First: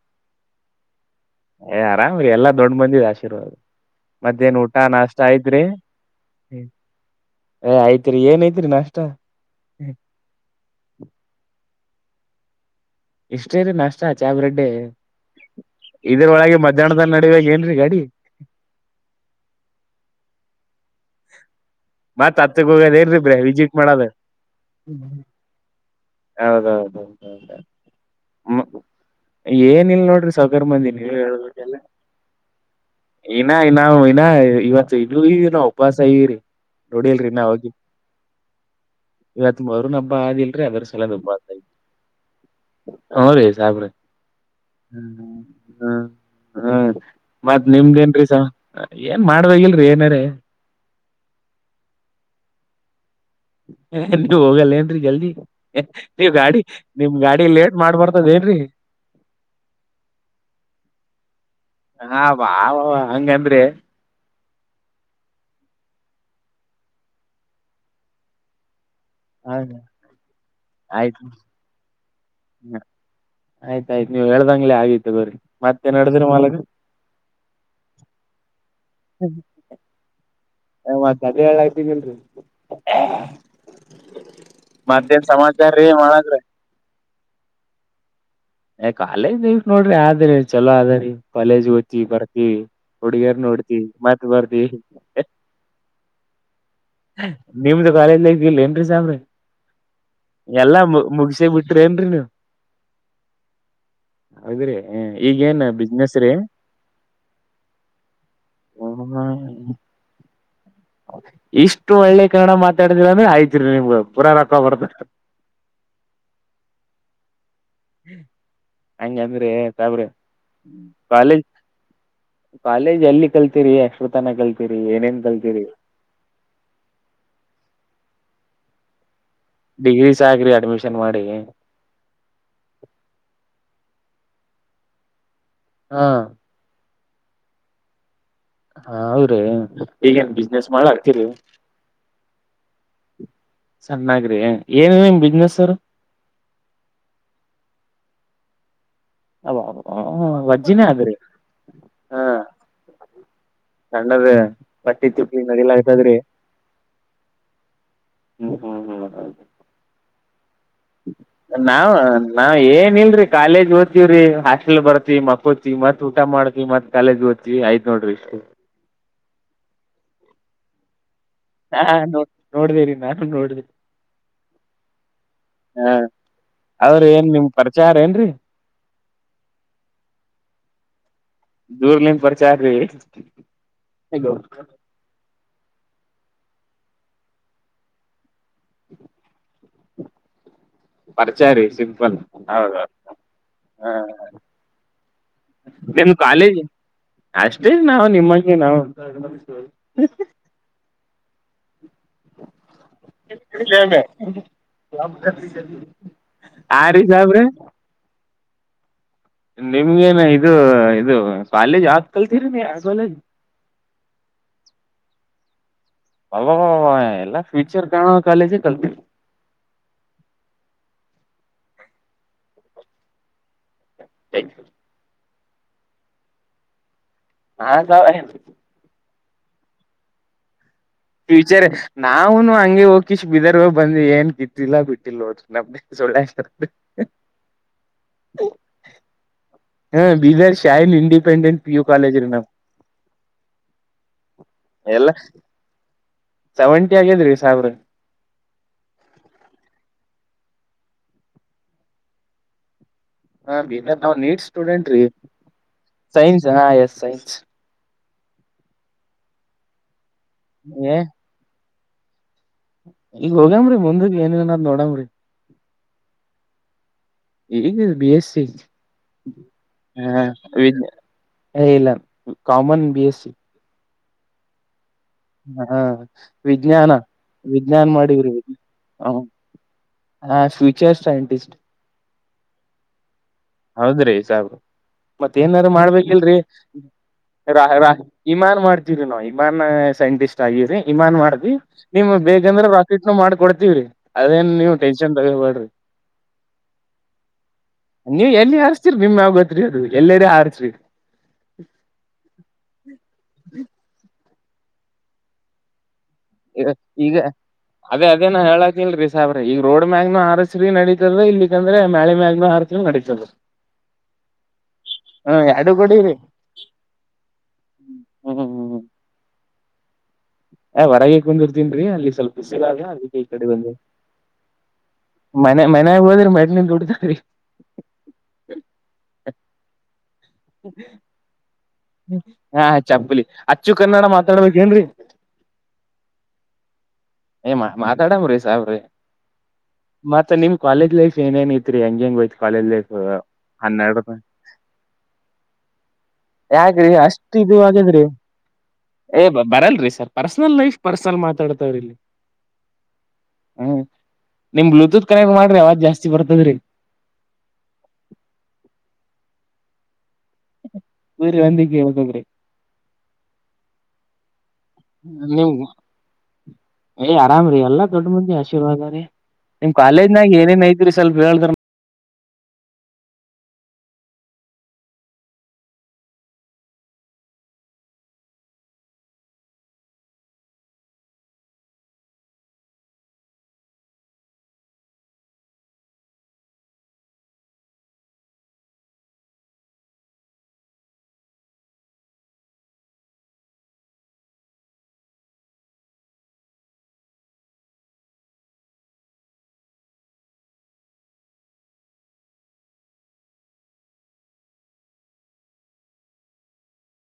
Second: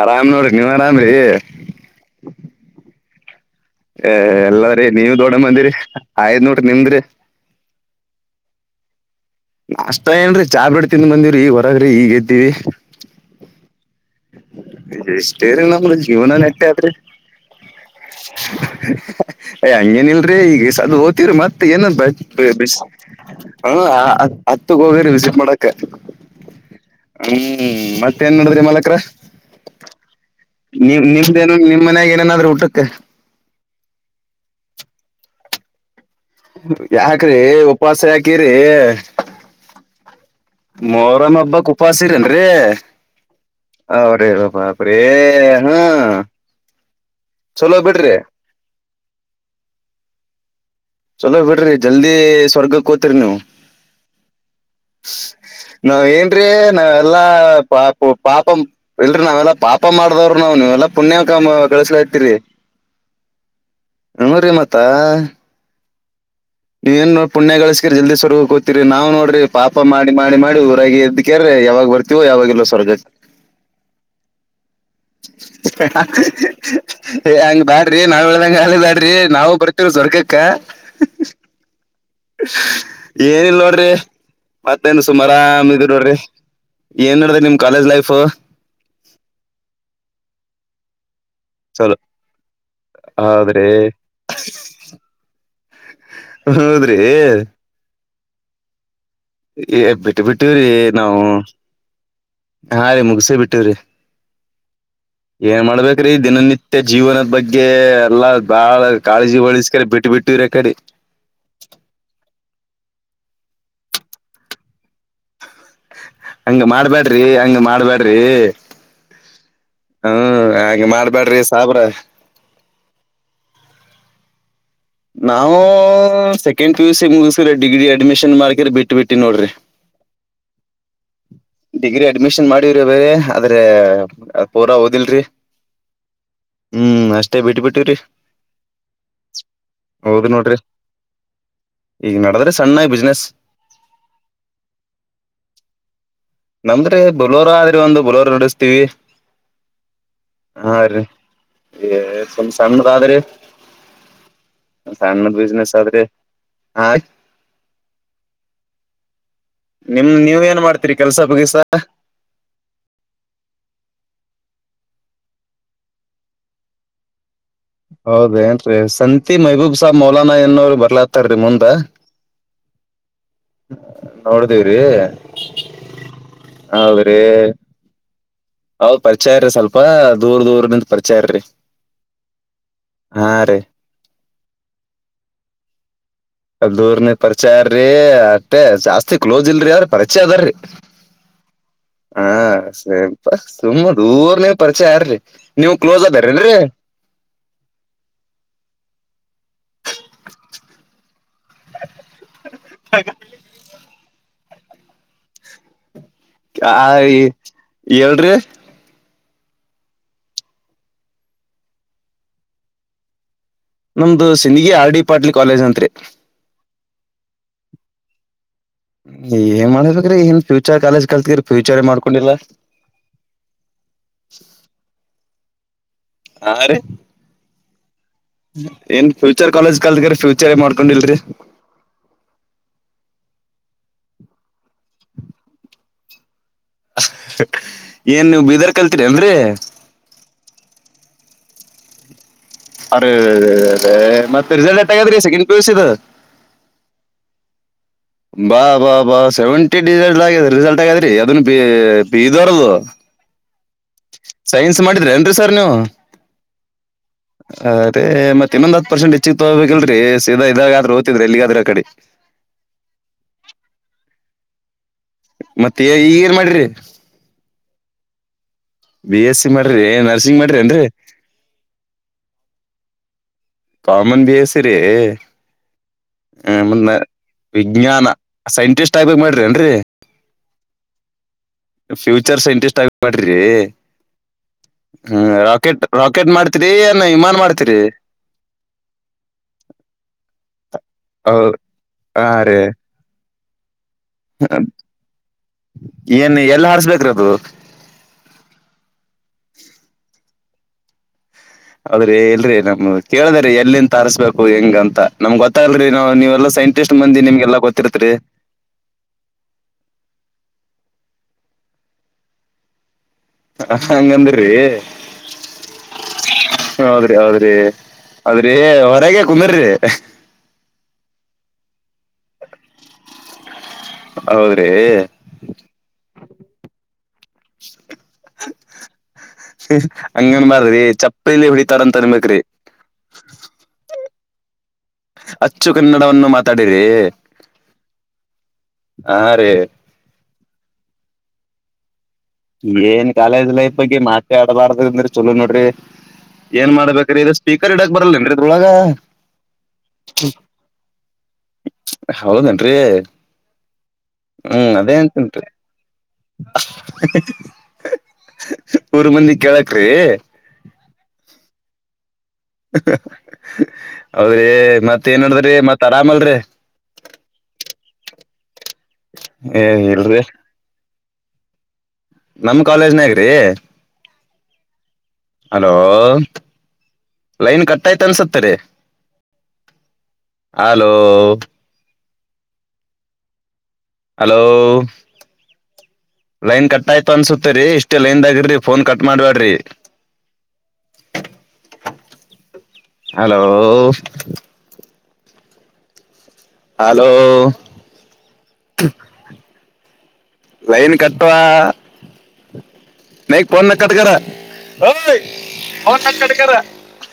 ಆರಾಮ್ ನೋಡ್ರಿ ನೀವ್ ಆರಾಮ್ರಿ ಏ -ಆರಾಮ್ ಎಲ್ಲಾ ದೊಡ್ಡ ಮಂದಿ ದು ಆಶೀರ್ವಾದ. ಏ, ಮಧ್ಯಾಹನ ಊಟ ಎಲ್ಲಾರಿ ನೀವ್ ನಾಷ್ಟ ದೊಡ್ಡ ಆಯ್ತರಿ-ಹು ಮಂದಿರಿ ಆಯ್ತ್ ನೋಡ್ರಿ ನಿಮ್ದ್ರಿ -ಏ- ಆಯ್ತ್ ತ್ರಿ ಏನ್ ಐತ್ರಿ ನಾಷ್ಟ. ನಾಷ್ಟ ಏನ್ರೀ ಚಹ ಬಿಡ್ತಿ ಬಂದೀರಿ ಹೊರಗ್ರಿ. ಇಷ್ಟೇರಿ ನಾಸ್ಟಾ. ಚಾ -ಚಹ್ ಬ್ರೆಡ್ಡೆ ಇಷ್ಟೇ ರೀ ನಮ್ದು ಜೀವನ ಇದರೊಳಗೆ ನೆಟ್ಟೆ ಆದ್ರಿ ಮಧ್ಯಾಹ್ನ ನಡೀಬೇಕು ಏನ್ರೀ ಗಾಡಿ. ಅಯ್ ಹಂಗೇನ ಇಲ್ರಿ ಈಗ ಸದ್ದ ಹೋಗ್ತೀವ್ರೀ ಮತ್ತ ಏನ ಮತ್ ಹತ್ತಕ್ ಬಿಸಿ. ಹೋಗೋದ ಏನ್ರೀ ಬ್ರ ವಿಸಿಟ್ ಮಾಡೋದ ಹ- ಹತ್ತಗ್ ಹೋಗರಿ ವಿಸಿಟ್ ಮಾಡಕ್ಕ. ಹ್ಮ್ ಹೌದೌದೌದೌದ -ಮತ್ತ ಏನ್ ನಡದಾದ್ರಿ ಮಾಲಕರ. ಏ -ಏನಿಲ್ಲ ನೋಡ್ರಿ ಸಾವಕಾರ ಮಂದಿ ನೀವ ನಿಮ್ದೇನು ಹೇಳ್ಬೇಕೆಲ್ಲ. ನಿಮ್ ಮನ್ಯಾಗ ಏನೇನಾದ್ರಿ ಊಟಕ್ಕ ಇನ -ಇ -ನಾ- ಇನಾ ಇವತ್ತು ಇನ್ನು ಈಡಿ ದಿನ ಉಪವಾಸ. ಸ- ಇರಿ ನೋಡಿಲ್ರಿ ಯಾಕ್ರಿ -ನಾ -ಹೋಗಿ ಉಪವಾಸ ಯಾಕಿರಿ ಇವತ್ ಮೊಹರಂ ಹಬ್ಬ ಆದಿಲ್ರಿ. ಮೊಹರಂ ಹಬ್ಬಕ್ಕೆ ಉಪಾಸಿರೇನ್ರರಿ. ಹ್ಮ್ ರೀ ಸಾಬ್ರ ಅವ್ರೇ ಹ್ಮ್ ಬಾಪ್ರೇ- ಹ್ಮ್ ಹಾ- ಹ್ಮ್- ಮತ್ತ ಚಲೋ ಬಿಡ್ರಿ ನಿಮ್ಡೆನ್ರೀ ಏನ್ ಮಾಡಬೇಕಿಲ್ರಿ ಏನಾರ. ಚಲೋ ಬಿಡ್ರಿ ಜಲ್ದಿ ಸ್ವರ್ಗಕ್ ಹೋಗ್ತೀರಿ ನೀವು. ಹ -ನೀವ್ ಹೋಗಲ್ಲ ಏನ್ರರಿ ಜಲ್ದಿ ನಾವ್ ನೀವ್ ಏನ್ರೀ ಗಾಡಿ ನಿಮ್ ನಾವೆಲ್ಲಾ ಗಾಡಿ ಲೇಟ್ ಪಾಪ ಮಾಡ್ಬರ್ತದ ಪಾಪ ಏನ್ರರಿ. ಇಲ್ರಿ ನಾವೆಲ್ಲಾ ಪಾಪ ಮಾಡ್ದವ್ರರು ನಾವು- ನೀ ಎಲ್ಲಾ ಪುಣ್ಯ ಕಾಮ ಹಾ ಕಳಸಲತಿರಿ. ಬಾ ಹಂಗಂದ್ರೆ ಅಮರಿ ಮತ್ತಾ. ನೀವೇನು ಪುಣ್ಯ ಗಳಿಸಿರೀ ಜಲ್ದ ಸ್ವರ್ ಹೋಗೋತೀರಿ. ರ್ರೀ-ನಾವ್ ನೋಡ್ರಿ ಪಾಪ ಮಾಡಿ ಮಾಡಿ ಮಾಡಿ ಊರಾಗ ಆಯ್ತು ಎದಕ್ಯ್ರ ಯಾವಾಗ ಬರ್ತಿ. ತಿವು ಯಾವಾಗಲ ಸ್ವರ್ಗ. ಆಯ್ತಾಯ್ತು ನೀವ್ ಹೇಳ್ದಂಗ್ಲೆ ಆಗಿತ್ ತಗೋರಿ ಮತ್ತೇನ್ ನಡದ್ರಿ ಮಾಲಕ್ ಏ- ಹಂಗ್ ಬ್ಯಾಡ್ರಿ ನಾವ್ದಂಗ ಆಳ ಬ್ಯಾಡ್ರಿ ನಾವು. ಬರ್ತೀರ ಸ್ವರ್ಗಕ್ಕ. ಮತ್ ಅದೇ ಹೇಳಾತಿನಲ್ರಿ ಏನಲ್ ನೋಡ್ರಿ ಮತ್ತೇನ್ ಸುಮ ಸಮಾಚಾರ ಆರಾಮಿದ್ ರೀ ನೋಡ್ರಿ. ಮಾಡಕ್ರ ಏನ್ ನಡ್ರಿ ನಿಮ್ ಕಾಲೇಜ್ ಲೈಫ್. ಏ -ಕಾಲೇಜ್ ಲೈಫ್ ನೋಡ್ರಿ ಆದ್ರಿ ಚಲೋ ಅದರಿ ಕಾಲೇಜ್ ಚಲೋ ಓಯ್ತೀವಿ ಬರ್ತೀವಿ. ಹುಡುಗಿಯರ್ ಹೌದ್ರಿ ನೋಡ್ತಿವಿ ಮತ್ ಬರ್ತಿ. ಹೌದ್ರಿ ಏಹ್ ನಿಮ್ದು ಕಾಲೇಜ್ ಇಲ್ಲಿ ಏನ್ರಿ ಸಾಂಬ್ರಿ. ಬಿಟ್ಟು ಬಿಟ್ಟವ್ರೀ ನಾವು ಮುಗಸೇ ಬಿಟ್ರಿ ಏನ್ರೀ ನೀವ್ -ಹಾ- ರೀ -ಮುಗ ಸೆ. ಬಿಟ್ಟರೆ [unintelligible] ಏನ್ ಮಾಡ್ಬೇಕ್ರಿ ಬಿಸ್ನೆಸ್ ರೀ ದಿನನಿತ್ಯ ಜೀವನದ ಬಗ್ಗೆ ಎಲ್ಲಾ ಬಾಳ ಹ್ಮ ಕಾಳಜಿ ಹಳಸ್ಕರ ಬಿಟ್ಟ ಬಿಟ್ಟ ದೂರ ಕಡೆ ಇಷ್ಟು ಒಳ್ಳೆ ಕನ್ನಡ ಮಾತಾಡಿದಿರ ಅಂದ್ರೆ ಆಯತ್ರಿ ನಿಮ್ಗ ಬುರಾ ರಕ್ಕ ಬರ್ತ ಹಂಗ ಮಾಡ್ಬ್ಯಾಡ್ರಿ ಹಂಗ. ಮಾಡ್ಬ್ಯಾಡ್ರಿ- ಹಂಗಂದ್ರಿ ಸಾಬ್ರಿ ಹ್ಮ- ಹಾಗೆ ಮಾಡ್ಬ್ಯಾಡ್ರಿ ಕಾಲೇಜ್ ಸಾಬ್ರೇ ಕಾಲೇಜ್ ಎಲ್ಲಿ ಕಲ್ತೀರಿ ಯಕ್ಷ್ರತನ ಕಲ್ತರಿ. ನಾವು ಸೆಕೆಂಡ್ ಪಿ -ಯು -ಸಿ -ಮುಗಿಸಕ್ರ ಡಿಗ್ರಿ ಅಡ್ಮಿಷನ್ ಮಾಡ್ಕರ ಬಿಟ್ಟ ಬಿಟ್ಟಿ ನೋಡ್ರಿ. ಡಿಗ್ರಿ ಸಾಕ್ರಿ ಅಡ್ಮಿಷನ್ ಮಾಡಿ. ಡಿಗ್ರಿ ಅಡ್ಮಿಷನ್ ಮಾಡವ್ರಿ ಆದದ್ರೆ ಪೂರಾ ಓದಿಲ್ರಿ. ಹ್- ಹ್ಮ್ -ಅಷ್ಟೇ ಬಿಟ್ಟ ಬಿಟ್ಟ್ ರ್ರುವಿ ಹಾ -ಹೌದ್ರೀ ಈಗೇನ್ ಬಿಸ್ನೆಸ್ ಮಾಡ ಹಡ್ತೀರಿ. ಈಗ ನಡದ್ರೆ ಸಣ್ಣ ಬಿಸ್ನೆಸ್ ಸಣ್ಣಾಗ್ರಿ ಏನ್ ನಿಮ್ಮ ಬಿಸ್ನೆಸ್ರು. ನಮ್ದ್ರೆ ಬುಲೋರ ಆದ್ರೆ ಒಂದು ಬುಲೋರ್ ನಡೆಸ್ತೀವಿ ಅ ವಜ್ಜಿನೇ ಆದ್ರೆ ಸಂಸಣ್ಣದಾದರಿ ಸಣ್ಣದ ಬಟ್ಟಿ ತುಕ್ಲಿ ನಡಿಲ ಆದ್ರಿ ಆ್ತದ್ರಿ ಹಾ ಹ್ಮ್ ಹ್ಮ್ ಹ್ಮ್ ಹ ನಿಮ್ ನೀವ್ ಏನ್ ಮಾಡ್ತೀರಿ ಕೆಲ್ಸ ಬಗಿಸ ನಾವ್ ನಾವ್ ಏನ್ ಇಲ್ರಿ ಕಾಲೇಜ್ ದ ವ್ರೀ ಹಾಸ್ಟೆಲ್ ಬರ್ತಿ ಮಕ್ಕೋತಿತ್ ಊಟ ಮಾಡತತಿ ಮತ್ ಕಾಲೆಜ್ ಓದ್ತಿ ಹೌದ ಏನ್ರೀ ಸಂತಿ ಮಹಬೂಬ್ ಸಾಹಬ್ ಮೌಲಾನಾ ಎನ್ನೋರು ಬರ್ಲತ್ ತರಿ ಮುಂದ ಹಾ ನೋಡ್ ನೋಡ್ದೇರಿ ನಾನು ನೋಡ್ದೆ ನೋಡ್ದೀವ್ರಿ ಹಾ ಅವ್ರ ಏನ್ ನಿಮ್ ಪ್ರಚಾರ ಏನ್ರೀ ಹೌದ್ ಪರಿಚಯ ಇರಿ ಸ್ವಲ್ಪ ದೂರ್ ದೂರ್ ನಿಂತ ಪರಿಚಯ ಇರ್ರಿ ವಿಚಾರ ರ ಹ ಅ ದೂರ್ನ ಪರಿಚಯರ್ರೀ ಅಷ್ಟೆ ಜಾಸ್ತಿ ಕ್ಲೋಸ್ ಇಲ್ರರಿ ಅವದ್ರಿ ಪರಿಚಯ ಅದಾರ್ರೀ ಪರಿಚಯ ರೀ ಸಿಂಪಲ್ ಹ ಹೌದೌದು ಸ್ವಂಪ ಸುಮ್ಮಾ ಹಾ ದೂರ ನೀವು ಪರಿಚಯ ಆ್ರ ನೀವು ಕ್ಲೋಸ್ ನಿಮ ಅದಾರೇನ್ರಿ ಕಾಲೇಜಿ ಅಷ್ಟೇ ನಾವು ನಿಮ್ಮಂಗೆ ನಾವುದು [unintelligible] ಆ ಹಾ ರೀ ಎಲ್ರೀ ನಿಮ್ಗೇನ ಇದು ಇದು ಕಾಲೇಜ್ ಆದತ್ ಕಲ್ತೀರಿ ನೀ ಕಾಲೇಜ್ ನಮ್ದು Sindagi R D Patil college ಅಂತ್ರಿ ಅಲ್ವ ಎಲ್ಲಾ ಫ್ಯೂಚರ್ ಕಾಣೋ ಕಾಲೇಜಲ್ ಏನ್ ಮಾಡಬೇಕ್ರಿ ಇನ್ ಫ್ಯೂಚರ್ ಕಾಲೇಜ್ ಕಲ್ತ್ರ ಫ್ಯೂಚರ್ ಮಾಡ್ಕೊಂಡಿಲ್ಲ ಥಾಂಕ್ ಯು ಹಾ ರೀ ಹಾ ಸ ಏನ್ ಫೂಚರ್ ಕಾಲೇಜ್ ಕಲ್ದ್ರ ಫ್ಯೂಚರ್ ಏ ಮಾಡ್ತ ಫ್ಯೂಚರ್ ನಾವುನು ಹಂಗೆ ಹೋಗಿ ಬಿದರ್ ಬಂದು ಏನ್ ಕಿತ್ತಿಲ್ಲಾ ಬಿಟ್ಟಿಲ್ ಹೋದ್ರ ನ ಸಳ್ಳೆಾರ ಹ ಹಾ ಬೀದರ್ ಶಹನ್ ಇಂಡಪೆಂಡೆಂಟ್ ಪಿ ಯು ಕೇಜ ನ ಅರಿ ಅದ ಮತ್ತತ್ ರಿಸಲ್ಟ್ ಎತ್ತಗಾದ್ರೀ ಸೆಕೆಂಡ್ ಪಸ್ ಇ ಸವೆಂಟಿ ಆಗಿದ್ರಿ ಸಾಹೆಬ್ರೆ ಬಾ ಬಾ ಬಾ ಸೆವೆಂಟಿ ಡಿಸ ಆ ರಿಸಲ್ಟ್ ಆಗಾದ್ರೀ ಅದನ್ನುಬೀದರದು ಹಾ ಬ ನಾ್ ನೀಟ್ ಸ್ಟೂಡೆಂಟ್ ರೀ ಸರ್ ನೀವು ಸೈನ್ಸ್ ಹಾ ಎಸ್ ಸೈನ್ಸ್ ಮತ್ತೆ ಮತ್ತೆ ಇನ್ನೊ್ ಹತ್ ಪರ್ಸೆಂಟ್ ಹೆಚ್ಚಿಗೆ ತಗೋಬೇಕಲ್ರರಿ ಸೀದಾ ಇದಾಗ್ರ ಏ ಓದ್ತಿದ್ರಿ ಎಲ್ಲಿಗಾದ್ರ ಆ ಕಡೆ ಈಗ ಹೋಗ್ಯಾಮ್ರರಿ ಮುಂದಗ್ ಏನಿಲ್ಲ ಅದ್ ನೋಡಾಮ್ರಿ ಮತ್ತೆ ಈಗ ಏನ್ ಮಾಡಿರಿ ಈಗ ಬಿ ಎಸ್ ಸಿ ಸಿ ಮಾಡ್ರಿ ಹ ನರ್ಸಿಂಗ್ ಮಾಡ್ರಿ ಏನ್ರಿ ವಿದ್ಯ ಅ ಇಲ್ಲ common B S. Common B SE ರಿ ಹಾ ವಿಜ್ಞಾನ ವಿಜ್ಞಾನ್ ವಿಜ್ಞಾನ ಮಾಡಿರುದು ಸೈಂಟಿಸ್ಟ್ ಹ ಆಗ್ಬೇಕ್ ಮಾಡ್ರಿ ಹ ಫ್ಯೂಚರ್ ಸೈಂಟಿಸ್ಟ್ ಫ್ಯೂಚರ್ಸ್ ಇಂಟ್ರೆಸ್ಟ್ ಆಗ್ಬಡ್ರಿರಿ ಮತ್ತ ಏನಾರು ಏನ್ ವಿಮಾನ ಮಾಡ್ತೀರಿ ಮಾಡ್ಬೇಕಿಲ್ರರಿಾ ಇಮಾನ್ ಮಾಡ್ತವಿ ನಾವ್ ಇಮಾನ್ ಸೈಂಟಿಸ್ಟ್ ಆಗಿರರಿ ಇಮಾನ್ ಹೌ- ಮಾಡ್ನಿಮ್ ಹಾ ರೀ ಬೇಗಂದ್ರೆ ರಾಕೆಟ್ ನ ಮಾಡ್ಕ ಕೊಡ್ತೀವ್ರೀ ಅದೇನ್ ನೀವು ಟೆನ್ಷನ್ ತಗೋಬಡ್ರಿ ಏನ್ ಎಲ್ಲಿ ಹಾರಿಸ್ಬೇಕ್ರಿ ಅದು ನೀವು್ ಎಲ್ಲಿ ಹಾರ್ಸ್ತೀರಿ ಬಿಮ್ಮ ಯಾವ ಗೊತ್ರಿ ಅದು ಎಲ್ಲೆಡೆ ಹಾರ್ಸ್ರಿ ಹೌದ್ರಿ ಇಲ್ರಿ ನಮ್ ಕೇಳ್ದ್ರ ಎಲ್ಲಿಂತ ತಾರಸ್ಬೇಕು ಹೆಂಗ ಅಂತ ನಮ್ಗ್ ಗೊತ್ತಾಗಲ್ರಿ ನಾವ್ ನೀವೆಲ್ಲಾ ಈಗ ಸೈಂಟಿಸ್ಟ್ ಈಗ ಮಂದಿ ನಿಮ್ಗೆಲ್ಲಾ ಅದೇ ಗೊತ್ತಿರ್ತ್ರಿ ಅದೇ ನಾ ಹೇಳಾತಿಲರಿ ಸಾಬ್ರ ಈಗ ರೋಡ್ ಮ್ಯಾಗನ ಹಾರಸ್ರೀ ನಡೀ. ಇಲ್ಲಿಕ್ಕಂದ್ರೆ ಮ್ಯಾಳಿ ಮ್ಯಾಗನೂ ಹಾರಸುರ ನಡೀತದ. ಹ ಹಂಗಂದುರಿ. ಹ್ಮ ಎರಡು ಕೊಡಿರಿ ಹೌದ್ರಿ ಹೌದ್ರಿ ಹ್ಮ್ ಹ್ಮ್ ಅದ್ರಿ ಹ್ಮ್ ಹೊರಗೆ ಕುಂದ್ರಿ. ಹೊರಗೆ ಕುಂದುರ್ತೀನ್ರೀ ಅಲ್ಲಿ ಸ್ವಲ್ಪ ಬಿಸಿಲ ಅದ ಅದ್ಕೆ ಈ ಕಡೆ ಬಂದಿನಿ. ಹೌದ್ರಿ ಮನೆ ಮನ್ಯಾಗ ಹೋದ್ರ ಮೆಟ್ನಿಂದ ದುಡಿತಾರಿ. ಹ ಹಂಗ ಅನ್ಬರ್ದರಿ ಚಪ್ಪಲಿಲಿ ಹೊ ಹಾ ಚಪ್ಪಲಿ ಅಚ್ಚು ಕನ್ನಡ ಮಾತಾಡ್ಬೇಕೇನ್ರಿ. ಅಚ್ಚು ಕನ್ನಡವನ್ನು ಮಾತಾಡಿರಿ. ಏ ಮಾ ಮಾತಾಡಾಮರಿ ಸಾಬ್ರೆ ಹಾ ರೀ ಮತ್ತ ನಿಮ್ ಕಾಲೇಜ್ ಲೈಫ್ ಏನೇನ್ ಇತ್ರಿ ಹೆಂಗಂಗ ಏನ್ ಕಾಲೇಜ್ ಲೈಫ್ ಬಗ್ಗೆ ಮಾತ ಆಡ್ಬಾರ್ದ ಅಂದ್ರ ಚಲೋ ನೋಡ್ರಿ. ಏನ್ ಯಾಕ್ರಿ ಮಾಡ್ಬೇಕ್ರೀ ಇದ ಅಷ್ಟ್ ಇದು ಸ್ಪೀಕರ್ ಇಡಾಕ್ ಆಗ್ಯದ್ರಿ ಬರಲ್ಲೇನ್ರೀ ಇದ್ರೊಳಗ. ಏ ಬರಲ್ರಿ ಸರ್ ಪರ್ಸನಲ್ ಲೈಫ್ ಪರ್ಸನಲ್ ಮಾತಾಡ್ತವ್ರ ಇಲ್ಲಿ. ಹೌದೇನ್ರಿ ಹ್ಮ್ ನಿಮ್ ಹ್ಮ್ ಅದೇ ಬ್ಲೂಟೂತ್ ಕನೆಕ್ಟ್ ಅಂತನ್ರಿ. ಮಾಡ್ರಿ ಅವಾಜ್ ಜಾಸ್ತಿ ಬರ್ತದ್ರಿ ಊರ್ ಮಂದಿ ಕೇಳಕ್ರಿ. ಊರ ಮಂದಿಗ ಕೇಳ್ತದ್ರಿ. ಹೌದ್ರಿ ಮತ್ತ ಏನ್ ನಿಮ್ ನಡದ್ರಿ ಮತ್ತ್ ಆರಾಮಲರಿ. ಏ ಆರಾಮ್ ರೀ ದೊಡ್ಡ ಮುಂದಿ ಆಶೀರ್ವಾದ ರೀ ಏ ನಿಮ್ ಇಲ್ರಿ ಕಾಲೇಜ್ನಾಗ ಏನೇನ್ ಐತ್ರಿ ಸ್ವಲ್ಪ ಹೇಳದ್ರ. ನಮ್ ಕಾಲೇಜ್ನಾಗ್ರಿ ಹಲೋ. ಲೈನ್ ಕಟ್ಟಾಯ್ತ ಅನ್ಸತ್ತರಿ ಹಲೋ. ಹಲೋ ಲೈನ್ ಕಟ್ ಆಯ್ತು ಅನ್ಸುತ್ತೇರಿ ಇಷ್ಟೇ ಲೈನ್ದಾಗ ಇಡ್ರಿ ಫೋನ್ ಕಟ್ ಮಾಡ್ಬ್ಯಾಡ್ರಿ. ಹ [inaudible] ಹಲೋ ಹಲೋ ಲೈನ್ ಕಟ್ಟ್ಟವಾ. ನ ೋನ್ ನ ಕಟ್ಕ ೋನ್ ನ ಕಟ್ಕ [unintelligible]